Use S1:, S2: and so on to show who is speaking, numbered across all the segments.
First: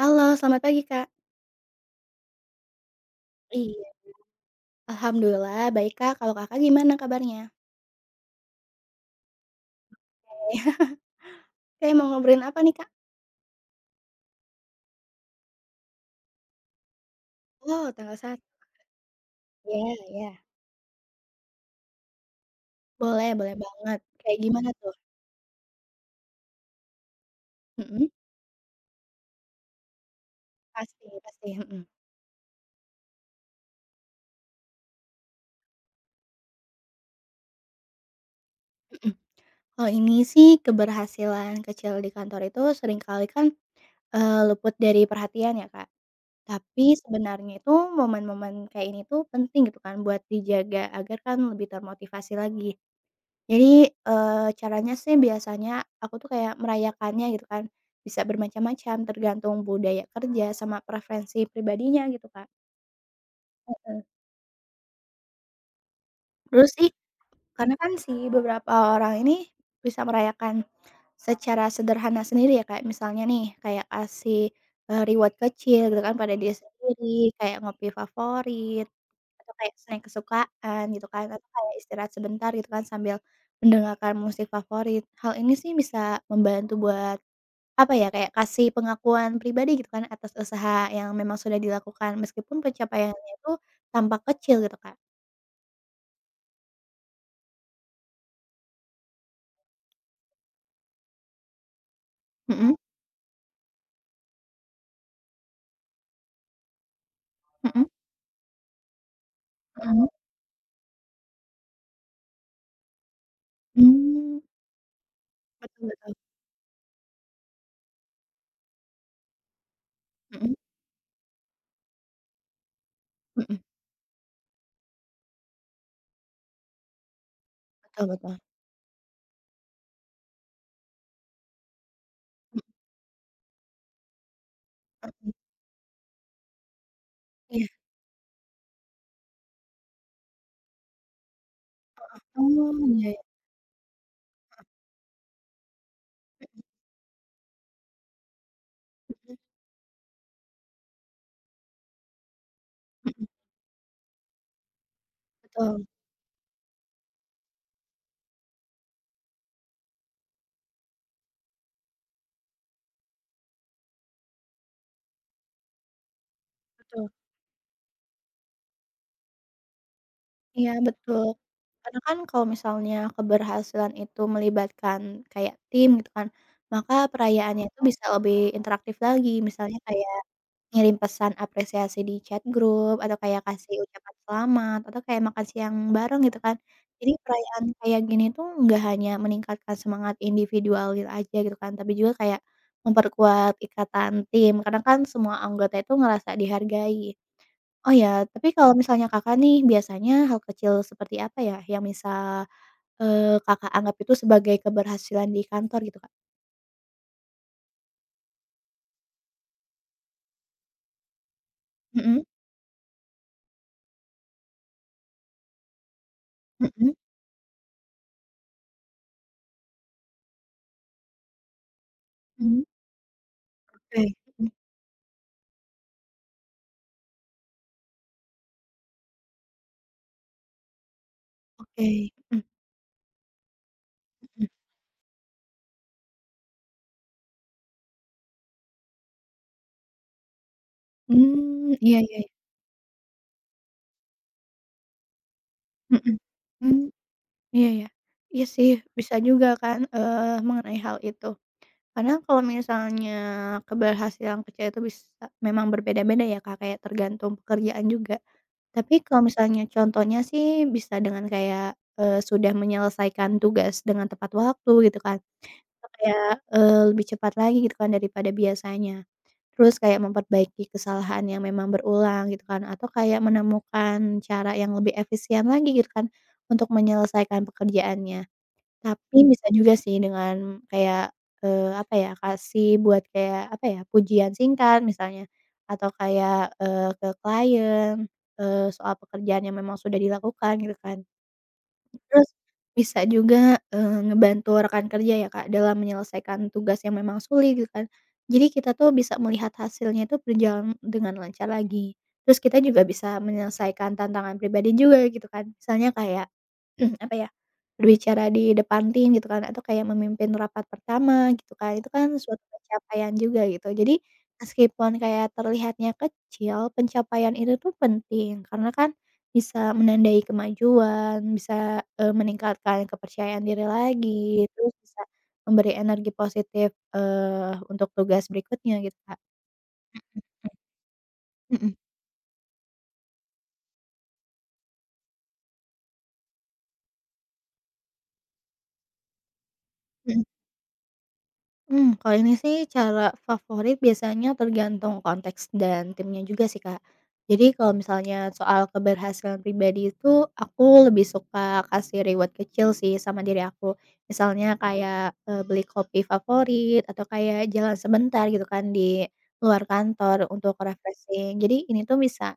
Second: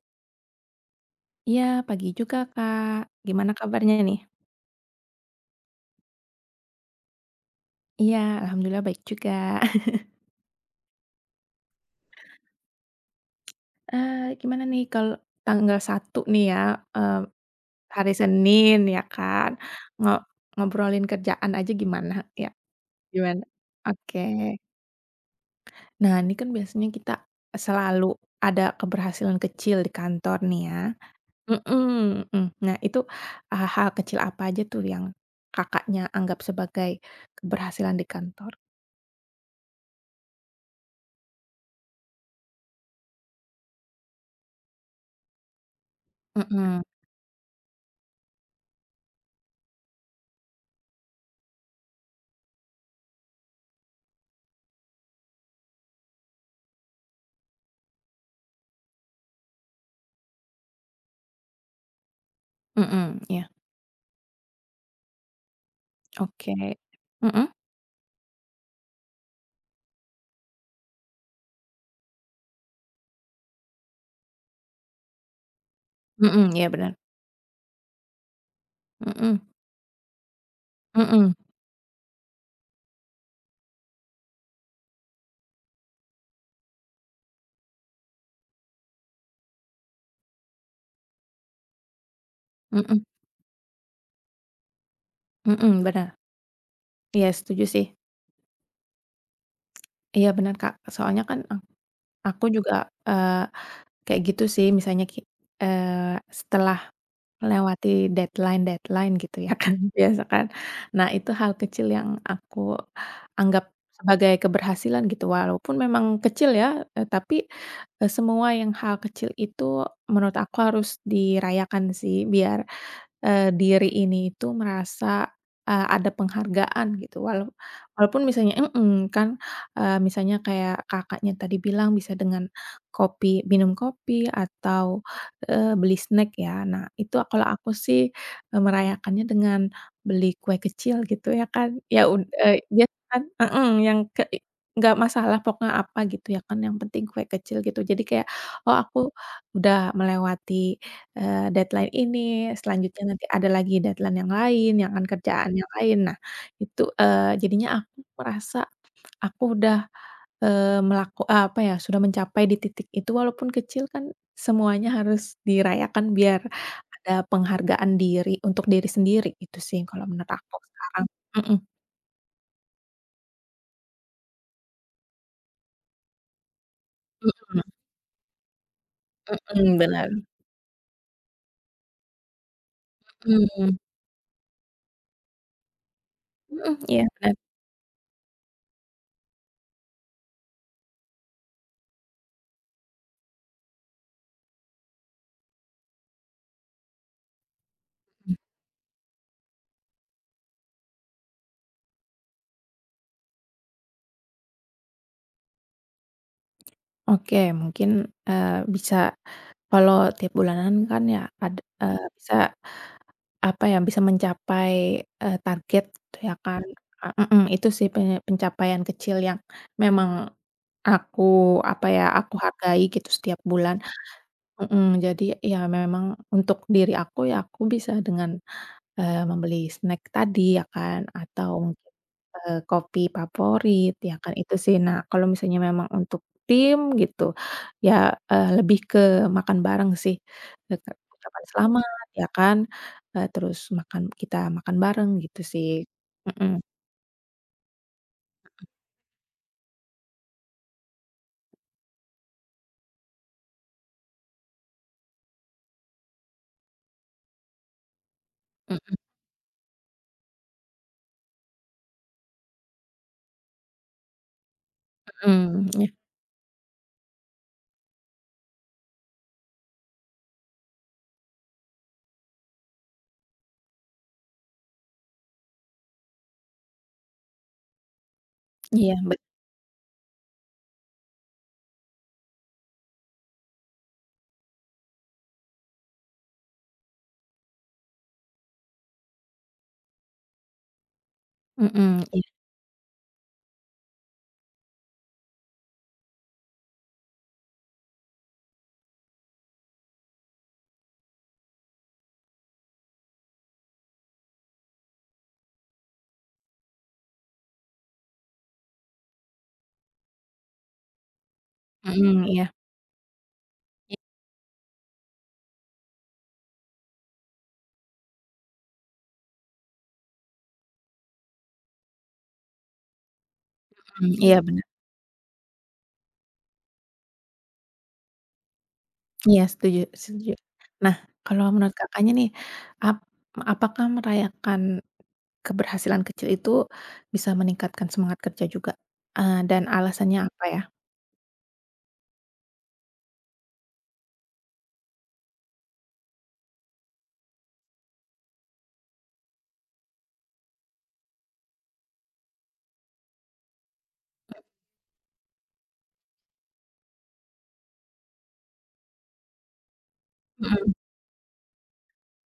S1: Halo, selamat pagi, Kak.
S2: Iya, pagi juga, Kak. Gimana
S1: Iya.
S2: kabarnya nih?
S1: Alhamdulillah baik, Kak. Kalau Kakak gimana kabarnya?
S2: Iya, alhamdulillah baik juga.
S1: Oke. Kayak mau ngobrolin apa nih, Kak?
S2: Gimana nih kalau tanggal satu nih ya, eee,
S1: Oh,
S2: hari
S1: tanggal 1.
S2: Senin ya kan,
S1: Ya
S2: ngo
S1: ya.
S2: ngobrolin kerjaan aja gimana? Ya,
S1: Boleh
S2: gimana?
S1: boleh banget.
S2: Oke.
S1: Kayak gimana tuh?
S2: Nah, ini kan biasanya kita
S1: Mhm,
S2: selalu ada keberhasilan kecil di kantor nih ya.
S1: pasti pasti, mhm
S2: Mhm mhm. Nah, itu, hal kecil apa aja tuh yang Kakaknya anggap sebagai keberhasilan di kantor?
S1: mhm. Kalau ini sih keberhasilan kecil di kantor itu seringkali kan, luput dari perhatian ya, Kak.
S2: Mhm
S1: Tapi sebenarnya itu momen-momen kayak ini tuh penting gitu kan buat dijaga agar kan lebih termotivasi lagi. Jadi, caranya sih biasanya aku tuh kayak merayakannya gitu kan, bisa bermacam-macam tergantung budaya kerja sama preferensi pribadinya gitu, kan.
S2: mhm, ya.
S1: Heeh. Terus
S2: Oke,
S1: sih
S2: mhm
S1: karena kan si beberapa orang ini bisa merayakan secara sederhana sendiri ya, kayak misalnya nih kayak kasih, reward kecil gitu kan pada dia
S2: mhm, iya benar,
S1: sendiri, kayak ngopi favorit,
S2: mhm
S1: atau kayak snack kesukaan gitu kan,
S2: mhm
S1: atau kayak istirahat sebentar gitu kan sambil mendengarkan musik favorit. Hal ini sih bisa membantu buat apa ya, kayak kasih pengakuan pribadi gitu kan atas usaha yang memang sudah dilakukan meskipun
S2: mhm
S1: pencapaiannya itu tampak kecil gitu, Kak.
S2: mhm, bener, iya setuju sih, iya benar Kak, soalnya kan aku juga,
S1: Mhm
S2: eee, kayak gitu sih misalnya setelah
S1: mhm
S2: melewati deadline-deadline gitu ya kan
S1: mhm.
S2: biasa kan, nah itu hal kecil yang aku anggap sebagai
S1: Mmm,
S2: keberhasilan gitu walaupun
S1: betul
S2: memang
S1: betul.
S2: kecil ya, tapi, semua yang hal kecil itu menurut
S1: Mhm
S2: aku harus dirayakan sih biar
S1: mhm.
S2: diri ini itu merasa, ada penghargaan gitu
S1: Betul
S2: walaupun
S1: betul.
S2: misalnya mhm, kan, misalnya kayak Kakaknya tadi bilang bisa dengan
S1: Mhm
S2: minum kopi atau,
S1: mhm.
S2: beli snack ya. Nah itu kalau
S1: Iya.
S2: aku sih, merayakannya dengan beli kue kecil gitu ya kan,
S1: Oh,
S2: dia
S1: iya iya.
S2: kan mhm, yang ke nggak masalah pokoknya apa gitu ya kan yang penting kue kecil gitu. Jadi kayak, oh aku
S1: Mhm
S2: udah melewati deadline ini, selanjutnya nanti
S1: mhm.
S2: ada lagi deadline yang lain, yang kan kerjaan yang
S1: Betul
S2: lain. Nah, itu, jadinya aku merasa aku udah, apa ya, sudah mencapai di titik itu walaupun kecil kan semuanya harus dirayakan biar
S1: betul.
S2: ada penghargaan diri untuk diri sendiri, itu sih kalau menurut aku
S1: Iya,
S2: sekarang.
S1: betul.
S2: Mhm
S1: Karena kan kalau misalnya keberhasilan itu melibatkan kayak tim gitu kan, maka
S2: mhm
S1: perayaannya itu bisa lebih interaktif lagi, misalnya
S2: mhm, bener.
S1: kayak ngirim pesan apresiasi di chat grup, atau kayak kasih
S2: Mhm
S1: ucapan selamat, atau kayak makan siang bareng gitu kan.
S2: mhm, iya
S1: Jadi
S2: bener.
S1: perayaan kayak gini tuh nggak hanya meningkatkan semangat individual aja gitu kan, tapi juga kayak memperkuat ikatan tim, karena kan semua anggota itu ngerasa dihargai. Oh ya, tapi kalau misalnya Kakak nih biasanya hal kecil seperti apa ya yang bisa, eee, Kakak anggap itu sebagai keberhasilan di kantor gitu, Kak?
S2: Oke mungkin, bisa kalau tiap bulanan kan
S1: Mhm,
S2: bisa apa ya, bisa mencapai, target gitu ya kan.
S1: mhm,
S2: Itu sih pencapaian kecil yang memang aku, apa ya, aku
S1: mhm.
S2: hargai gitu setiap bulan.
S1: Oke, mhm,
S2: Mhm, jadi ya memang untuk diri aku, ya aku bisa dengan membeli snack tadi ya kan, atau mungkin,
S1: oke, mhm
S2: kopi favorit ya kan,
S1: mhm.
S2: itu sih. Nah, kalau misalnya memang untuk tim gitu, ya, lebih ke makan bareng sih, eee, ke ucapan
S1: Mmm, iya
S2: selamat
S1: iya
S2: ya
S1: iya,
S2: kan, terus kita makan bareng gitu sih.
S1: mhm,
S2: Mhm,
S1: mmm, iya iya. Iya sih, bisa juga kan, mengenai hal itu. Karena kalau misalnya keberhasilan kecil itu bisa memang berbeda-beda ya, Kak, kayak tergantung pekerjaan juga. Tapi
S2: mhm
S1: kalau misalnya contohnya sih bisa dengan kayak, sudah menyelesaikan tugas dengan tepat waktu gitu kan,
S2: mhm, iya
S1: atau kayak, lebih cepat lagi gitu kan daripada biasanya. Terus kayak memperbaiki kesalahan yang memang berulang gitu kan, atau kayak menemukan cara yang lebih efisien lagi gitu kan, untuk menyelesaikan pekerjaannya.
S2: iya,
S1: Tapi Bisa juga sih dengan kayak, apa ya, kasih buat kayak, apa ya, pujian singkat misalnya, atau kayak, ke klien, soal pekerjaan yang memang sudah dilakukan gitu kan.
S2: mhm,
S1: Terus
S2: iya,
S1: bisa juga, ngebantu rekan kerja ya, Kak, dalam menyelesaikan tugas yang memang sulit gitu kan. Jadi kita tuh bisa melihat hasilnya itu berjalan dengan lancar lagi. Terus kita juga bisa menyelesaikan tantangan pribadi juga gitu kan. Misalnya kayak, apa ya, berbicara di depan tim gitu kan, atau kayak memimpin rapat pertama gitu kan, itu kan
S2: mhm,
S1: suatu
S2: iya,
S1: pencapaian juga gitu. Jadi meskipun kayak terlihatnya kecil, pencapaian itu tuh penting karena kan bisa menandai kemajuan, bisa, meningkatkan kepercayaan diri
S2: mhm, iya
S1: lagi,
S2: bener,
S1: terus bisa memberi energi positif, untuk tugas berikutnya gitu, Kak.
S2: iya setuju setuju. Nah, kalau
S1: Mhm.
S2: menurut Kakaknya nih, ap apakah merayakan keberhasilan kecil itu bisa meningkatkan semangat kerja juga, dan alasannya
S1: Mhm.
S2: apa ya?
S1: Mmm, kalau ini sih cara favorit biasanya tergantung konteks dan timnya juga sih, Kak. Jadi kalau misalnya soal keberhasilan pribadi itu, aku lebih suka kasih reward kecil sih sama diri aku. Misalnya kayak, beli kopi favorit atau kayak jalan sebentar gitu kan di luar kantor untuk
S2: Mhm
S1: refreshing. Jadi ini tuh bisa,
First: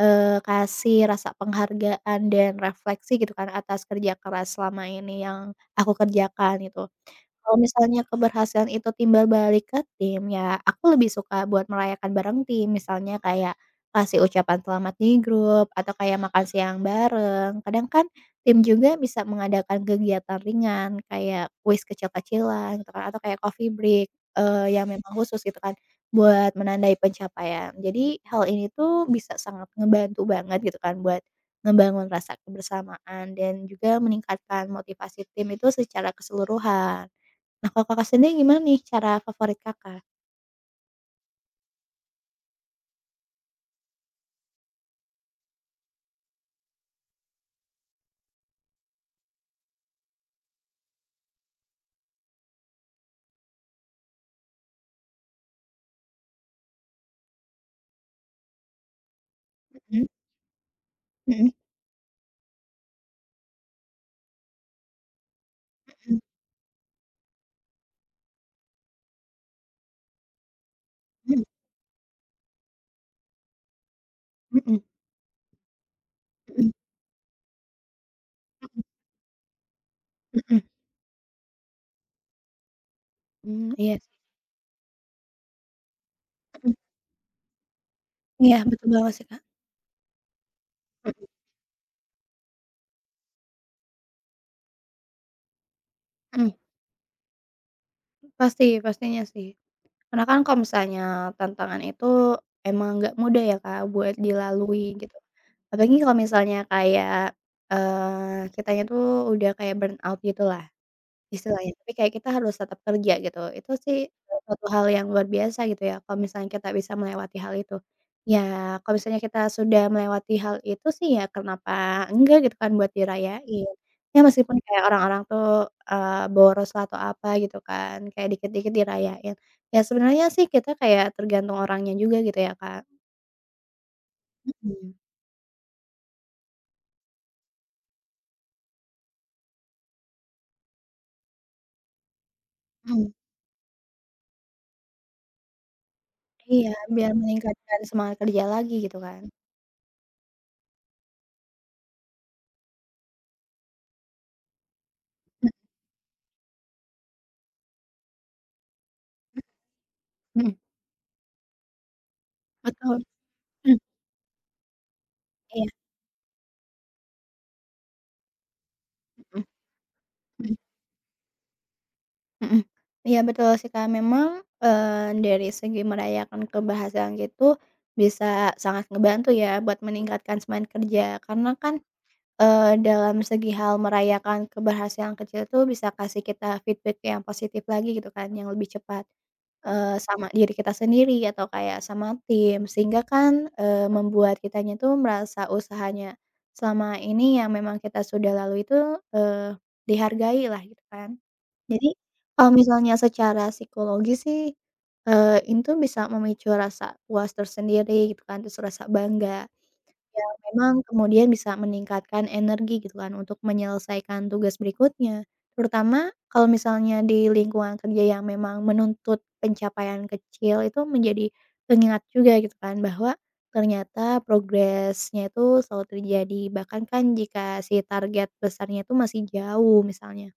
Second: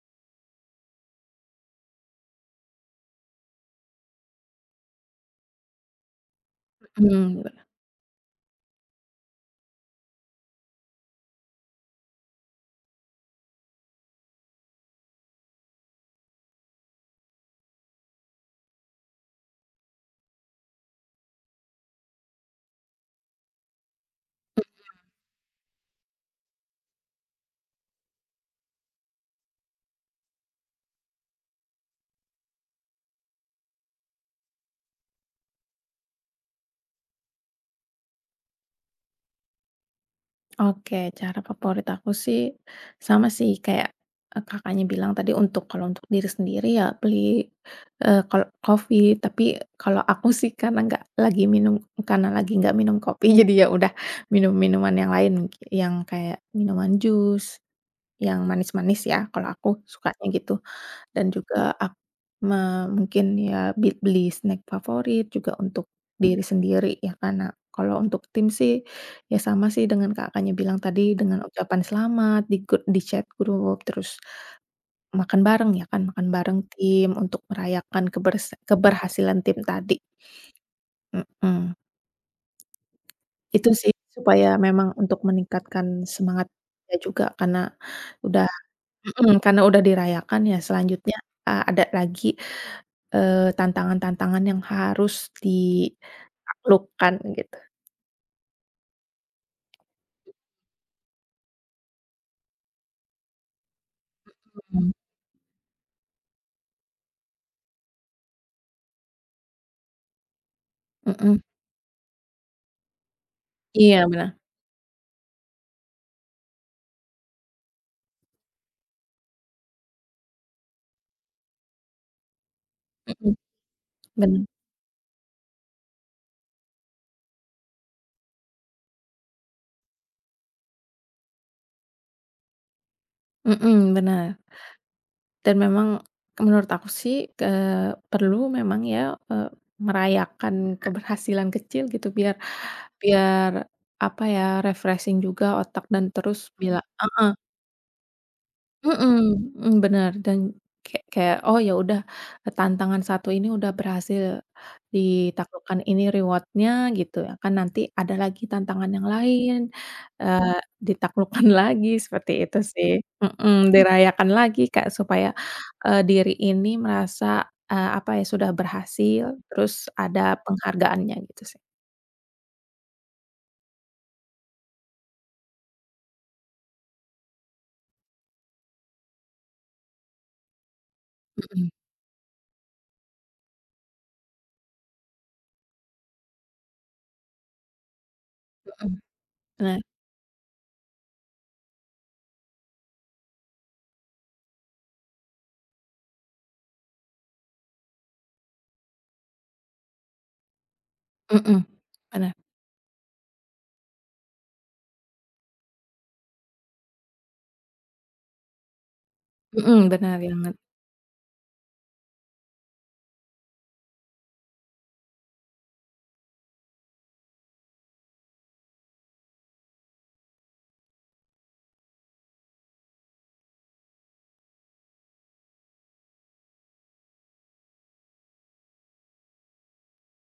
S1: kasih rasa penghargaan dan refleksi gitu kan atas kerja keras selama ini yang aku kerjakan gitu.
S2: mhm,
S1: Kalau misalnya keberhasilan itu timbal balik ke tim, ya aku lebih suka buat merayakan bareng tim. Misalnya kayak kasih ucapan selamat di grup atau kayak makan siang bareng. Kadang kan tim juga bisa mengadakan kegiatan ringan kayak kuis kecil-kecilan gitu kan atau kayak coffee break, yang memang khusus gitu kan buat menandai pencapaian. Jadi hal ini tuh bisa sangat ngebantu banget gitu kan buat ngebangun rasa kebersamaan dan juga meningkatkan motivasi tim itu secara keseluruhan. Nah, kalau Kakak sendiri gimana nih cara favorit Kakak?
S2: oke, cara favorit aku sih sama sih kayak, Kakaknya bilang tadi untuk untuk diri sendiri ya beli, eee, kal coffee, tapi kalau aku sih karena lagi nggak minum kopi jadi ya udah minum minuman yang lain, yang kayak minuman jus, yang manis-manis ya kalau aku
S1: Mhm
S2: sukanya gitu. Dan
S1: mhm
S2: juga ak me mungkin ya beli snack favorit juga untuk
S1: mhm
S2: diri sendiri ya karena kalau untuk tim sih, ya sama sih dengan Kakaknya bilang tadi
S1: mhm
S2: dengan ucapan selamat di chat grup, terus
S1: mhm
S2: makan bareng ya kan, makan bareng
S1: mhm
S2: tim untuk merayakan keberhasilan tim tadi,
S1: mhm mhm.
S2: mhm. Itu
S1: Mmm,
S2: sih
S1: iya sih.
S2: supaya memang untuk meningkatkan semangat
S1: Mhm,
S2: ya juga karena udah
S1: iya betul banget sih,
S2: mhm,
S1: Kak.
S2: karena udah dirayakan ya selanjutnya,
S1: Mhm
S2: ada lagi tantangan-tantangan yang harus
S1: mhm,
S2: ditaklukkan gitu.
S1: pasti pastinya sih. Karena kan kalau misalnya tantangan itu emang nggak mudah ya, Kak, buat
S2: Mhm.
S1: dilalui gitu. Apalagi kalau misalnya kayak, kitanya tuh udah kayak burnout gitu lah.
S2: Mhm,
S1: Istilahnya, tapi kayak kita harus tetap kerja gitu. Itu sih
S2: iya benar,
S1: suatu hal yang luar biasa gitu ya, kalau misalnya kita bisa melewati hal itu. Ya kalau misalnya kita sudah melewati hal itu sih ya kenapa enggak gitu kan buat
S2: mhm,
S1: dirayain. Ya
S2: benar,
S1: meskipun kayak orang-orang tuh, boros lah atau apa gitu kan, kayak dikit-dikit dirayain. Ya sebenarnya sih kita kayak tergantung orangnya juga gitu ya, Kak.
S2: mhm, benar.
S1: Mhm,
S2: Dan memang menurut aku sih, eee, perlu memang ya, eee, merayakan keberhasilan kecil gitu biar
S1: mhm.
S2: biar apa ya, refreshing juga otak dan terus
S1: Iya,
S2: bila
S1: biar meningkatkan semangat kerja lagi gitu
S2: mhm
S1: kan.
S2: mhm, bener dan kayak, oh ya udah, tantangan satu ini udah berhasil
S1: Mhm
S2: ditaklukkan, ini reward-nya gitu ya kan, nanti ada lagi tantangan yang lain,
S1: mhm,
S2: eee, ditaklukkan lagi seperti itu sih,
S1: betul.
S2: mhm,
S1: Mhm,
S2: dirayakan lagi Kak supaya,
S1: iya,
S2: diri ini merasa, apa ya, sudah berhasil,
S1: mhm
S2: terus ada
S1: mhm.
S2: penghargaannya gitu sih.
S1: Mhm. Iya betul sih, Kak, memang, dari segi merayakan kebahagiaan gitu bisa sangat ngebantu ya buat meningkatkan semangat kerja. Karena
S2: Mhm
S1: kan, dalam segi hal merayakan keberhasilan kecil tuh bisa kasih kita feedback yang positif lagi gitu kan, yang lebih
S2: mhm,
S1: cepat,
S2: bener,
S1: sama diri kita sendiri atau kayak sama tim. Sehingga kan, membuat kitanya tuh merasa usahanya selama ini yang memang kita sudah lalui itu, eee, dihargai lah gitu kan.
S2: mhm,
S1: Jadi,
S2: bener,
S1: kalau misalnya secara psikologi sih, ini tuh bisa memicu rasa puas tersendiri gitu kan, terus rasa bangga,
S2: mhm, bener
S1: yang
S2: banget,
S1: memang kemudian bisa meningkatkan energi gitu kan untuk menyelesaikan tugas berikutnya. Terutama kalau misalnya di lingkungan kerja yang memang menuntut pencapaian kecil itu menjadi pengingat juga gitu kan bahwa ternyata progresnya itu selalu terjadi, bahkan kan jika si target besarnya itu masih jauh misalnya.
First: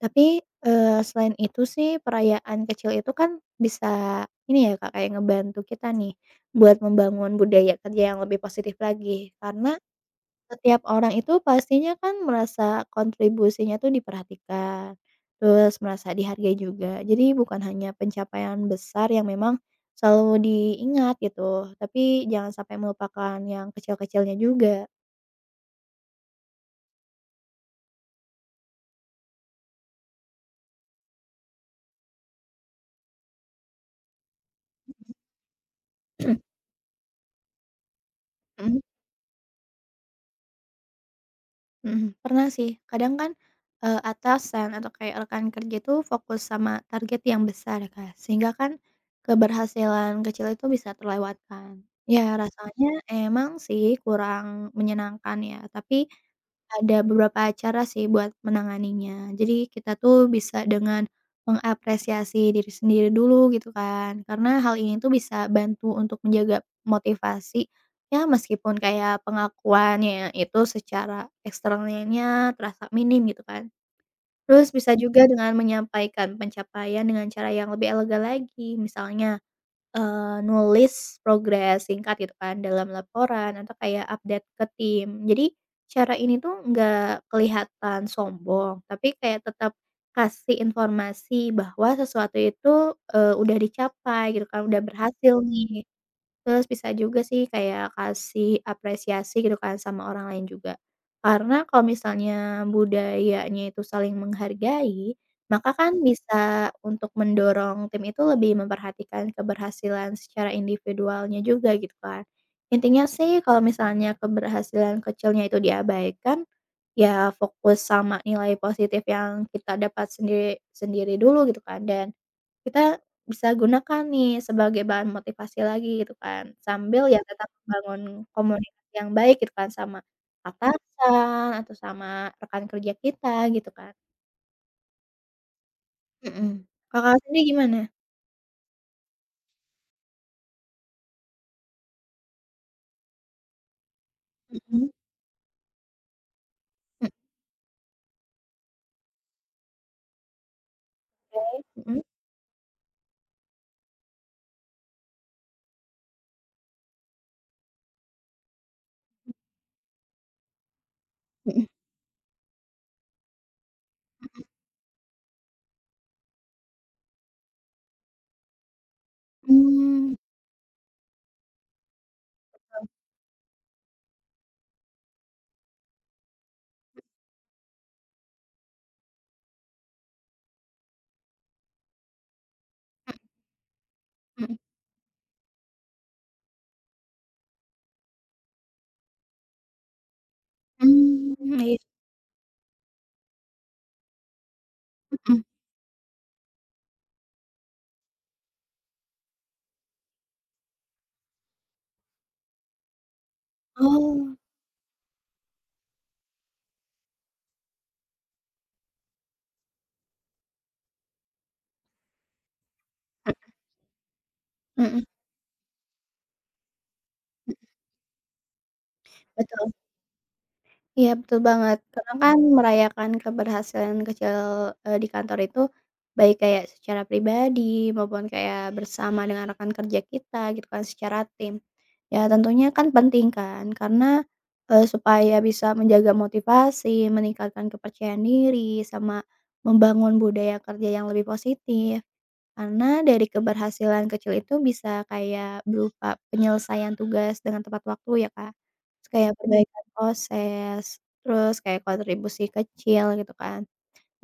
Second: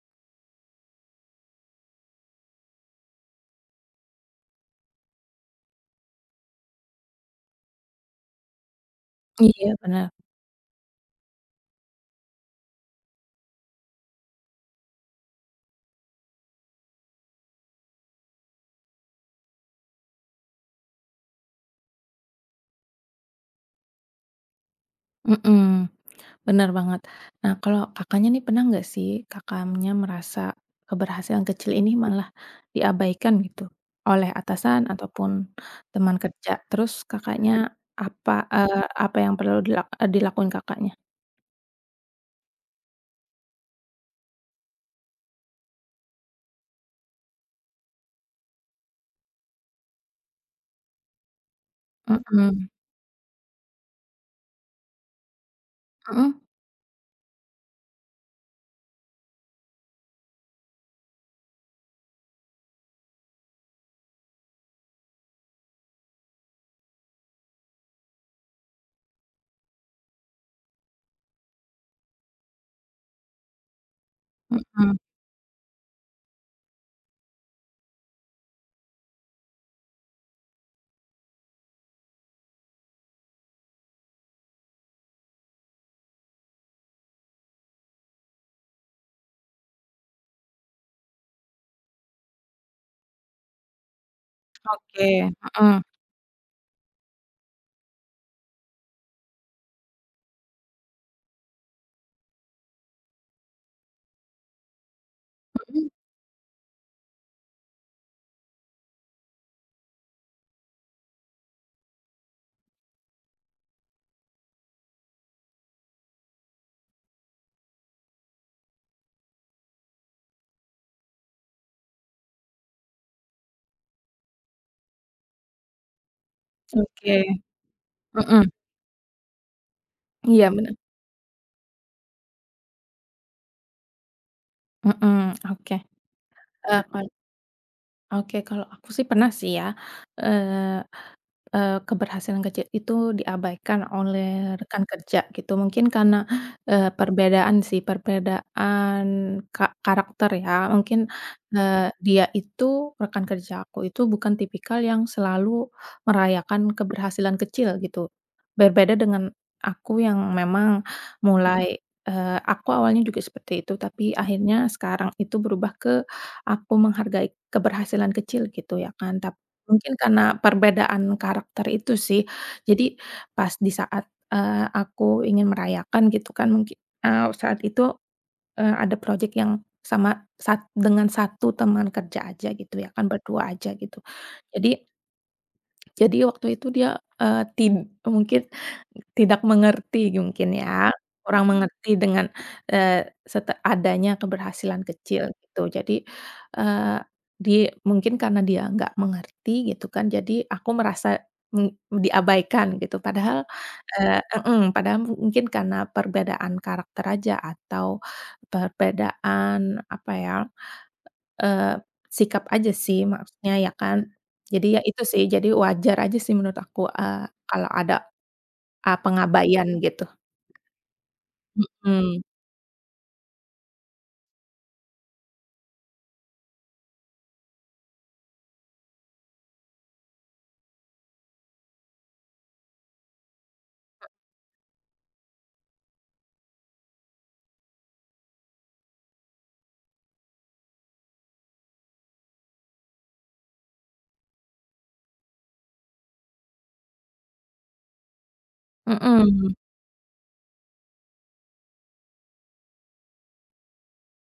S1: Tapi, selain itu sih perayaan kecil itu kan bisa ini ya Kak, kayak ngebantu kita nih buat membangun budaya kerja yang lebih positif lagi.
S2: iya
S1: Karena
S2: bener,
S1: setiap orang itu pastinya kan merasa kontribusinya tuh diperhatikan, terus merasa dihargai juga. Jadi bukan hanya pencapaian besar yang memang selalu diingat gitu, tapi jangan sampai melupakan yang kecil-kecilnya juga.
S2: mhm. Benar banget. Nah, kalau Kakaknya nih pernah nggak sih Kakaknya merasa keberhasilan kecil ini malah diabaikan gitu oleh atasan ataupun teman kerja? Terus Kakaknya apa, eee, apa yang perlu dilak eee, dilakuin Kakaknya?
S1: Mhm, pernah sih. Kadang kan, atasan atau kayak rekan kerja itu fokus sama target yang besar kan sehingga kan keberhasilan kecil itu bisa terlewatkan. Ya
S2: Mhm,
S1: rasanya emang sih kurang menyenangkan ya, tapi
S2: mhm,
S1: ada beberapa cara sih buat menanganinya. Jadi kita tuh bisa dengan mengapresiasi diri sendiri dulu gitu kan, karena hal ini tuh bisa bantu untuk menjaga motivasi, ya meskipun kayak pengakuannya itu secara eksternalnya terasa minim gitu kan. Terus bisa
S2: mhm,
S1: juga dengan menyampaikan pencapaian dengan cara yang lebih elegan lagi, misalnya nulis progres singkat gitu kan dalam laporan atau kayak update ke tim. Jadi cara ini tuh nggak kelihatan sombong, tapi kayak tetap kasih informasi bahwa sesuatu itu, udah dicapai gitu kan, udah
S2: oke,
S1: berhasil nih.
S2: mhm,
S1: Terus bisa juga sih kayak kasih apresiasi gitu kan sama orang lain juga. Karena kalau misalnya budayanya itu saling menghargai, maka
S2: mhm,
S1: kan bisa untuk mendorong tim itu lebih memperhatikan keberhasilan secara individualnya juga gitu kan. Intinya sih kalau misalnya keberhasilan kecilnya itu diabaikan, ya fokus sama nilai positif yang kita dapat sendiri sendiri dulu gitu kan dan kita bisa gunakan nih sebagai bahan motivasi lagi gitu kan, sambil
S2: oke,
S1: ya tetap membangun
S2: mhm,
S1: komunikasi yang baik gitu kan sama
S2: iya bener,
S1: atasan atau sama rekan kerja kita gitu kan.
S2: mhm, oke,
S1: Mhm.
S2: eee, kal
S1: Kakak sendiri gimana?
S2: oke kalau aku sih pernah sih ya, eee Eee, keberhasilan kecil itu diabaikan oleh rekan
S1: Mhm,
S2: kerja gitu. Mungkin karena,
S1: mhm,
S2: perbedaan karakter ya. Mungkin,
S1: mhm,
S2: dia itu, rekan kerja aku itu bukan tipikal yang selalu merayakan keberhasilan kecil gitu. Berbeda dengan aku yang memang
S1: mhm,
S2: mulai, aku awalnya juga seperti itu, tapi
S1: mhm,
S2: akhirnya sekarang itu berubah ke aku menghargai keberhasilan kecil gitu ya kan. Mungkin
S1: mmm,
S2: karena perbedaan karakter itu sih. Jadi pas di saat, aku ingin merayakan gitu kan mungkin, saat itu, ada project yang sama sat dengan satu teman kerja aja gitu ya kan,
S1: mhm
S2: berdua aja gitu.
S1: mhm,
S2: Jadi jadi waktu itu dia, eee, tid mungkin tidak mengerti mungkin ya, kurang
S1: mmm, iya,
S2: mengerti dengan, eee, sete adanya keberhasilan kecil
S1: mhm.
S2: gitu. Jadi, eee, di mungkin karena dia nggak mengerti gitu kan, jadi aku merasa diabaikan gitu. Padahal, eee
S1: Oh,
S2: mhm, padahal mungkin karena perbedaan karakter aja atau perbedaan apa ya Eee, sikap aja sih maksudnya ya kan. Jadi ya
S1: mhm,
S2: itu
S1: mhm,
S2: sih, jadi wajar aja sih menurut aku,
S1: mhm,
S2: kalau ada, pengabaian
S1: betul.
S2: gitu.
S1: Iya betul banget, karena
S2: Mhm,
S1: kan merayakan keberhasilan kecil, di kantor itu, baik kayak secara pribadi maupun kayak bersama dengan rekan kerja kita gitu kan secara tim. Ya tentunya kan penting kan karena, supaya bisa menjaga motivasi, meningkatkan kepercayaan diri, sama membangun budaya kerja yang lebih positif. Karena dari keberhasilan kecil itu bisa kayak berupa penyelesaian tugas dengan tepat waktu ya, Kak. Terus kayak
S2: mhm,
S1: perbaikan proses, terus kayak kontribusi kecil gitu kan.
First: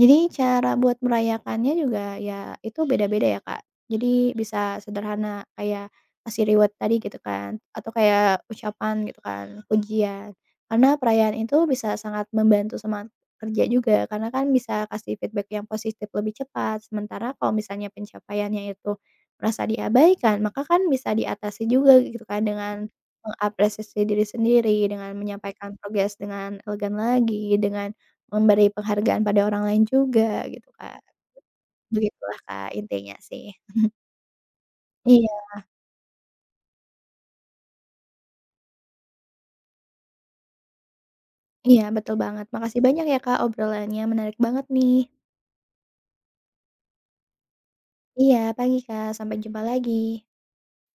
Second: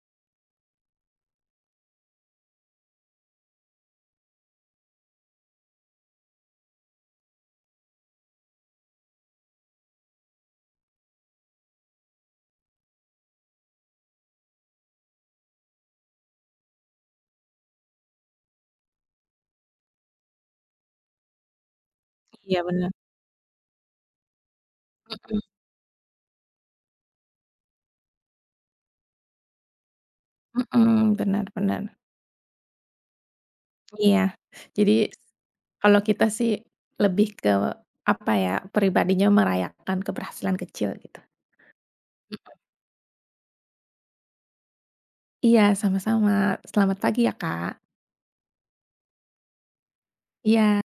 S1: Jadi cara buat merayakannya juga ya itu beda-beda ya, Kak. Jadi bisa sederhana kayak kasih reward tadi gitu kan, atau kayak ucapan gitu kan, pujian. Karena perayaan itu bisa sangat membantu semangat kerja juga, karena kan bisa kasih feedback yang positif lebih cepat. Sementara kalau misalnya pencapaiannya itu merasa diabaikan, maka kan bisa diatasi juga gitu kan
S2: iya
S1: dengan
S2: bener,
S1: mengapresiasi diri sendiri, dengan
S2: mhm
S1: menyampaikan progres dengan elegan lagi, dengan memberi penghargaan pada orang lain juga gitu, Kak.
S2: mhm, bener bener,
S1: Begitulah, Kak, intinya sih.
S2: iya. Jadi
S1: Iya
S2: kalau kita sih lebih ke apa ya, pribadinya merayakan keberhasilan kecil gitu.
S1: iya, betul banget.
S2: Mhm.
S1: Makasih banyak ya, Kak, obrolannya menarik banget nih.
S2: Iya sama-sama, selamat pagi ya Kak.
S1: Iya, pagi, Kak. Sampai jumpa lagi.
S2: Iya.